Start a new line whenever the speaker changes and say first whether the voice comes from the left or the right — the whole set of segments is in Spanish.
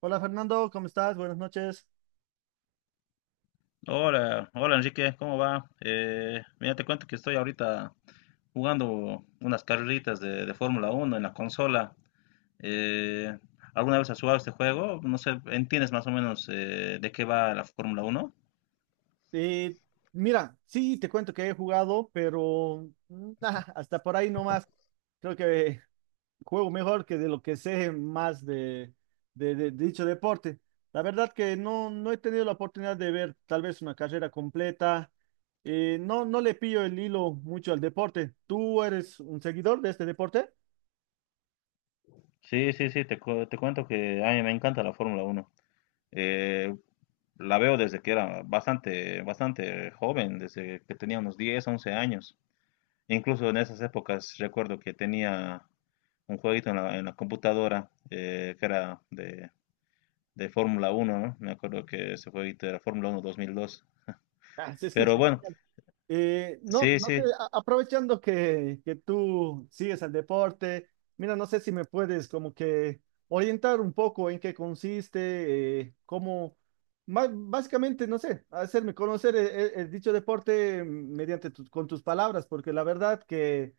right: Hola Fernando, ¿cómo estás? Buenas noches.
left: Hola, hola Enrique, ¿cómo va? Mira, te cuento que estoy ahorita jugando unas carreritas de Fórmula Uno en la consola. Eh, ¿alguna vez has jugado este juego? No sé, ¿entiendes más o menos de qué va la Fórmula Uno?
right: Eh, mira, sí, te cuento que he jugado, pero ah, hasta por ahí nomás. Creo que juego mejor que de lo que sé más de, de dicho deporte. La verdad que no, no he tenido la oportunidad de ver tal vez una carrera completa. No, no le pillo el hilo mucho al deporte. ¿Tú eres un seguidor de este deporte?
left: Sí, sí, sí, te cuento que a mí me encanta la Fórmula Uno. Eh, la veo desde que era bastante, bastante joven, desde que tenía unos 10, 11 años. Incluso en esas épocas recuerdo que tenía un jueguito en la computadora que era de Fórmula Uno, ¿no? Me acuerdo que ese jueguito era Fórmula 1 2002.
right: Ah, se escucha.
left: Pero bueno,
right: No,
left: sí, sí,
right: aprovechando que tú sigues al deporte, mira, no sé si me puedes como que orientar un poco en qué consiste, básicamente, no sé, hacerme conocer el, el dicho deporte mediante con tus palabras, porque la verdad que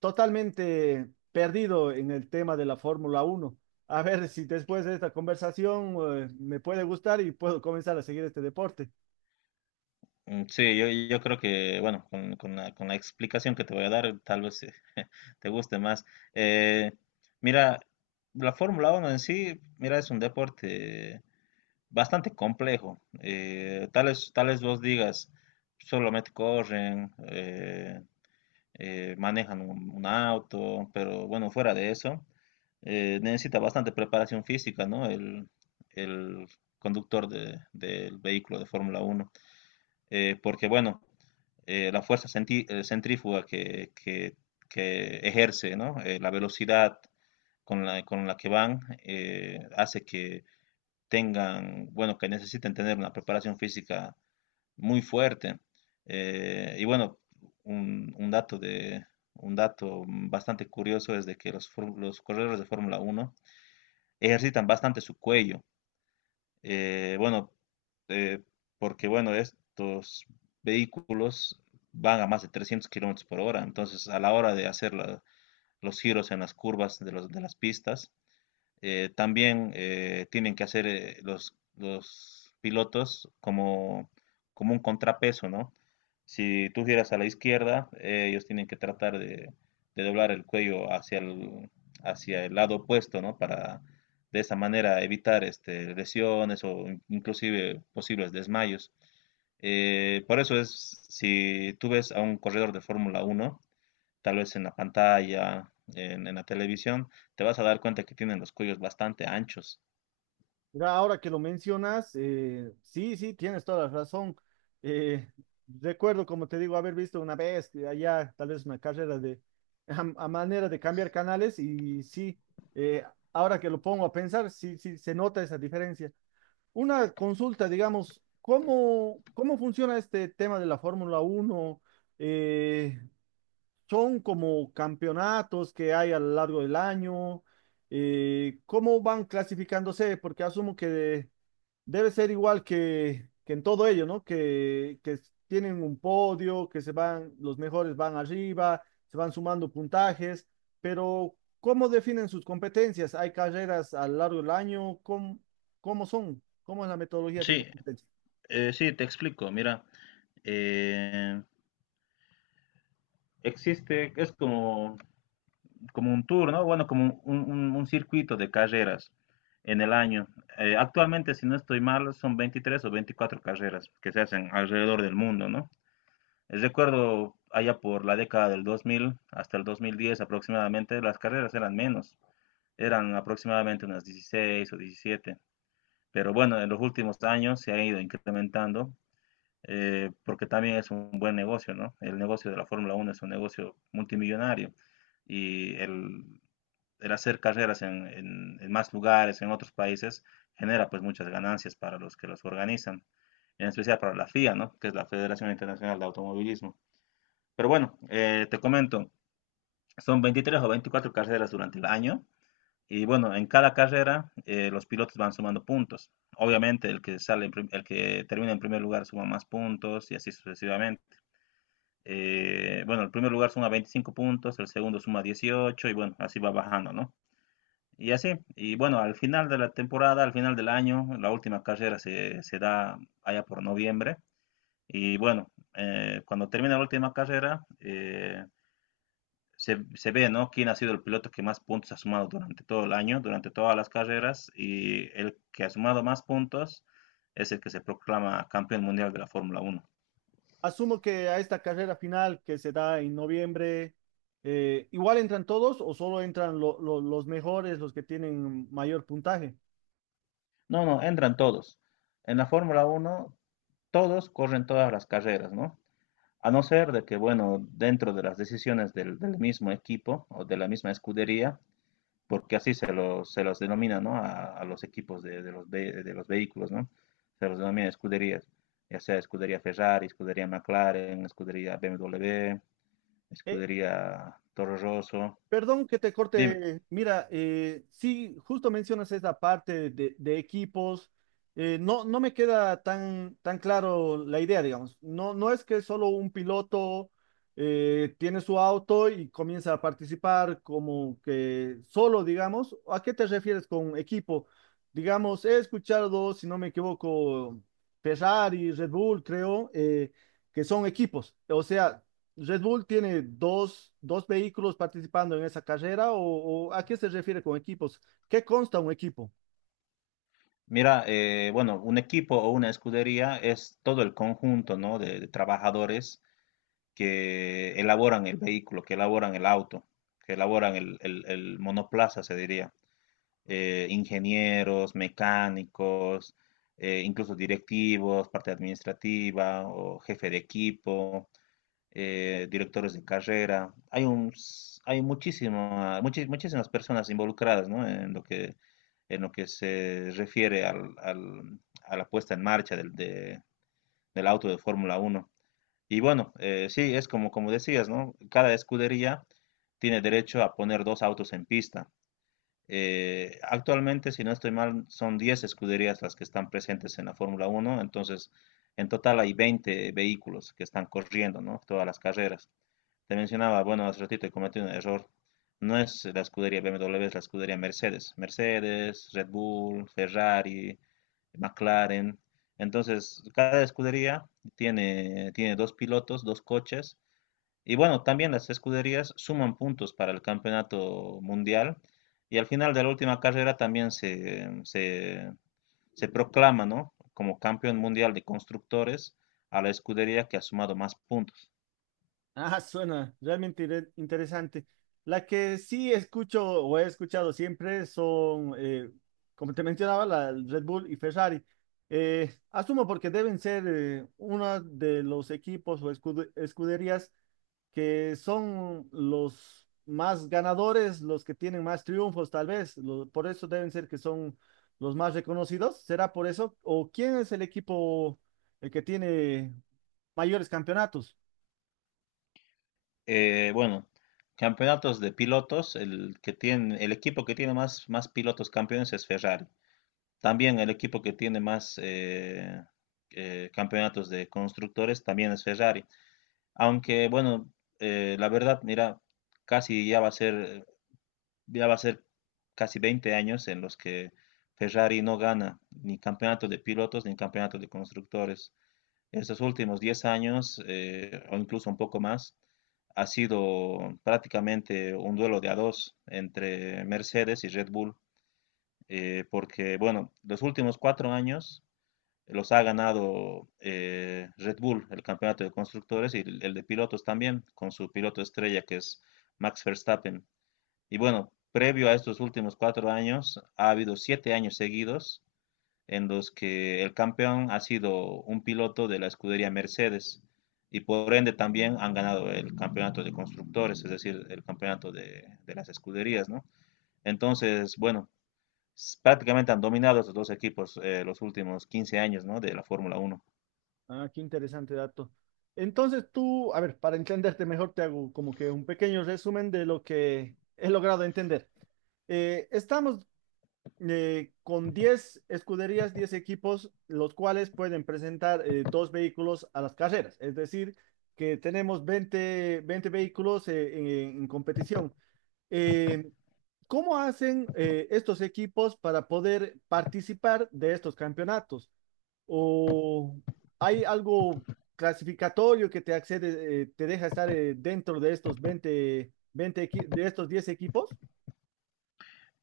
right: totalmente perdido en el tema de la Fórmula Uno. A ver si después de esta conversación, me puede gustar y puedo comenzar a seguir este deporte.
left: mm, sí, yo creo que, bueno, con, con la explicación que te voy a dar, tal vez te guste más. Eh, mira, la Fórmula Uno en sí, mira, es un deporte bastante complejo. Tales vos digas, solamente corren, manejan un auto, pero bueno, fuera de eso, necesita bastante preparación física, ¿no? El conductor del vehículo de Fórmula uno, porque bueno, la fuerza centrífuga que ejerce, ¿no? La velocidad con la que van hace que tengan, bueno, que necesiten tener una preparación física muy fuerte. Y bueno, un, un dato de, un dato bastante curioso es de que los corredores de Fórmula uno ejercitan bastante su cuello. Bueno, eh, porque bueno, estos vehículos van a más de 300 kilómetros por hora, entonces a la hora de hacer los giros en las curvas de las pistas, también tienen que hacer los pilotos como un contrapeso, ¿no? Si tú giras a la izquierda, ellos tienen que tratar de doblar el cuello hacia el lado opuesto, ¿no? Para de esa manera evitar lesiones o inclusive posibles desmayos. Por eso es, si tú ves a un corredor de Fórmula Uno tal vez en la pantalla, en la televisión, te vas a dar cuenta que tienen los cuellos bastante anchos.
right: Mira, ahora que lo mencionas, sí, sí, tienes toda la razón. Eh, recuerdo, como te digo, haber visto una vez que allá tal vez una carrera de a manera de cambiar canales y sí, eh, ahora que lo pongo a pensar, sí, sí, se nota esa diferencia. Una consulta, digamos, ¿cómo funciona este tema de la Fórmula uno? Eh, ¿Son como campeonatos que hay a lo largo del año? ¿Cómo van clasificándose? Porque asumo que debe ser igual que en todo ello, ¿no? Que, tienen un podio, que se van, los mejores van arriba, se van sumando puntajes, pero ¿cómo definen sus competencias? ¿Hay carreras a lo largo del año? ¿Cómo son? ¿Cómo es la metodología de
left: Sí,
right: estas competencias?
left: sí, te explico. Mira, eh, existe, es como un tour, ¿no? Bueno, como un circuito de carreras en el año. Actualmente, si no estoy mal, son 23 o 24 carreras que se hacen alrededor del mundo, ¿no? Recuerdo allá por la década del 2000 hasta el 2010 aproximadamente, las carreras eran menos. Eran aproximadamente unas 16 o 17. Pero bueno, en los últimos años se ha ido incrementando porque también es un buen negocio, ¿no? El negocio de la Fórmula Uno es un negocio multimillonario y el hacer carreras en, en más lugares, en otros países, genera pues muchas ganancias para los que los organizan, en especial para la FIA, ¿no? Que es la Federación Internacional de Automovilismo. Pero bueno, te comento, son 23 o 24 carreras durante el año y bueno, en cada carrera los pilotos van sumando puntos. Obviamente el que sale, el que termina en primer lugar suma más puntos y así sucesivamente. Bueno, el primer lugar suma 25 puntos, el segundo suma 18 y bueno, así va bajando, ¿no? Y así, y bueno, al final de la temporada, al final del año, la última carrera se da allá por noviembre. Y bueno, cuando termina la última carrera, se ve, ¿no? Quién ha sido el piloto que más puntos ha sumado durante todo el año, durante todas las carreras, y el que ha sumado más puntos es el que se proclama campeón mundial de la Fórmula Uno.
right: Asumo que a esta carrera final que se da en noviembre, ¿igual entran todos o solo entran los mejores, los que tienen mayor puntaje?
left: No, no, entran todos. En la Fórmula Uno todos corren todas las carreras, ¿no? A no ser de que, bueno, dentro de las decisiones del mismo equipo o de la misma escudería, porque así se los denomina, ¿no? A los equipos de los vehículos, ¿no? Se los denomina escuderías, ya sea escudería Ferrari, escudería McLaren, escudería BMW,
right: E-
left: escudería Toro Rosso.
right: Perdón que te
left: Dime,
right: corte. Mira, sí, justo mencionas esa parte de equipos. No, no me queda tan, tan claro la idea, digamos. No, no es que solo un piloto tiene su auto y comienza a participar como que solo, digamos. ¿A qué te refieres con equipo? Digamos, he escuchado, si no me equivoco, Ferrari, Red Bull, creo, que son equipos. O sea, Red Bull tiene dos vehículos participando en esa carrera o ¿a qué se refiere con equipos? ¿Qué consta un equipo?
left: mira, bueno, un equipo o una escudería es todo el conjunto, ¿no? de trabajadores que elaboran el vehículo, que elaboran el auto, que elaboran el monoplaza, se diría. Ingenieros, mecánicos, incluso directivos, parte administrativa o jefe de equipo, directores de carrera. Hay muchísimas personas involucradas, ¿no? En lo que se refiere a la puesta en marcha del auto de Fórmula Uno. Y bueno, sí, es como decías, ¿no? Cada escudería tiene derecho a poner dos autos en pista. Actualmente, si no estoy mal, son 10 escuderías las que están presentes en la Fórmula Uno. Entonces en total hay 20 vehículos que están corriendo, ¿no? Todas las carreras. Te mencionaba, bueno, hace ratito he cometido un error. No es la escudería BMW, es la escudería Mercedes. Mercedes, Red Bull, Ferrari, McLaren. Entonces, cada escudería tiene dos pilotos, dos coches, y bueno, también las escuderías suman puntos para el campeonato mundial y al final de la última carrera también se proclama, ¿no? como campeón mundial de constructores a la escudería que ha sumado más puntos.
right: Ah, suena realmente interesante. La que sí escucho o he escuchado siempre son, como te mencionaba, la Red Bull y Ferrari. Asumo porque deben ser uno de los equipos o escuderías que son los más ganadores, los que tienen más triunfos, tal vez. Lo- por eso deben ser que son los más reconocidos. ¿Será por eso? ¿O quién es el equipo el que tiene mayores campeonatos?
left: Bueno, campeonatos de pilotos, el equipo que tiene más pilotos campeones es Ferrari. También el equipo que tiene más campeonatos de constructores también es Ferrari. Aunque bueno, la verdad, mira, casi ya va a ser, ya va a ser casi 20 años en los que Ferrari no gana ni campeonato de pilotos ni campeonato de constructores. Estos últimos 10 años, o incluso un poco más, ha sido prácticamente un duelo de a dos entre Mercedes y Red Bull, porque bueno, los últimos 4 años los ha ganado Red Bull, el campeonato de constructores y el de pilotos también, con su piloto estrella que es Max Verstappen. Y bueno, previo a estos últimos 4 años, ha habido 7 años seguidos en los que el campeón ha sido un piloto de la escudería Mercedes y por ende también han ganado el campeonato de constructores, es decir, el campeonato de las escuderías, ¿no? Entonces, bueno, prácticamente han dominado estos dos equipos los últimos 15 años, ¿no? De la Fórmula Uno.
right: Ah, qué interesante dato. Entonces tú, a ver, para entenderte mejor, te hago como que un pequeño resumen de lo que he logrado entender. Estamos con 10 escuderías, 10 equipos, los cuales pueden presentar dos vehículos a las carreras. Es decir, que tenemos veinte vehículos en competición. Eh, ¿Cómo hacen estos equipos para poder participar de estos campeonatos? ¿O hay algo clasificatorio que te accede, te deja estar dentro de estos 10 equipos?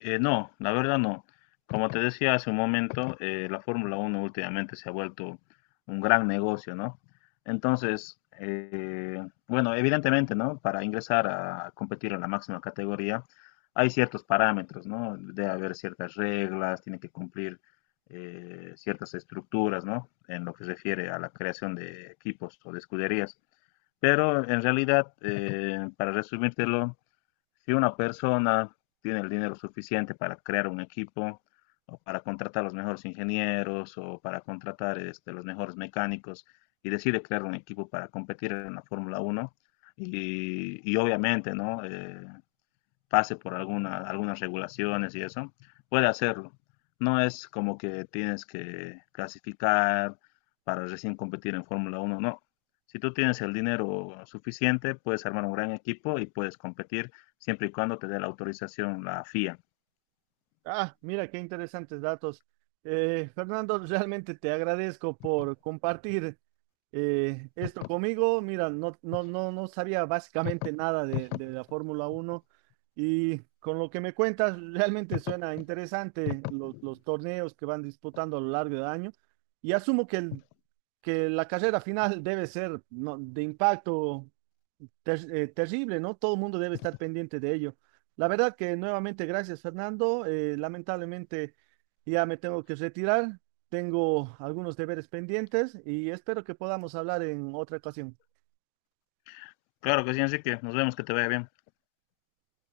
left: No, la verdad no. Como te decía hace un momento, la Fórmula Uno últimamente se ha vuelto un gran negocio, ¿no? Entonces, bueno, evidentemente, ¿no? Para ingresar a competir en la máxima categoría, hay ciertos parámetros, ¿no? Debe haber ciertas reglas, tiene que cumplir ciertas estructuras, ¿no? En lo que se refiere a la creación de equipos o de escuderías. Pero en realidad, para resumírtelo, si una persona tiene el dinero suficiente para crear un equipo o para contratar los mejores ingenieros o para contratar los mejores mecánicos y decide crear un equipo para competir en la Fórmula Uno y obviamente, ¿no? Pase por algunas regulaciones y eso, puede hacerlo. No es como que tienes que clasificar para recién competir en Fórmula 1, no. Si tú tienes el dinero suficiente, puedes armar un gran equipo y puedes competir siempre y cuando te dé la autorización la FIA.
right: Ah, mira qué interesantes datos. Fernando, realmente te agradezco por compartir esto conmigo. Mira, no sabía básicamente nada de, de la Fórmula Uno y con lo que me cuentas, realmente suena interesante los torneos que van disputando a lo largo del año y asumo que, que la carrera final debe ser ¿no? de impacto terrible, ¿no? Todo el mundo debe estar pendiente de ello. La verdad que nuevamente gracias, Fernando. Lamentablemente ya me tengo que retirar. Tengo algunos deberes pendientes y espero que podamos hablar en otra ocasión.
left: Claro que sí, Enrique. Nos vemos, que te vaya bien.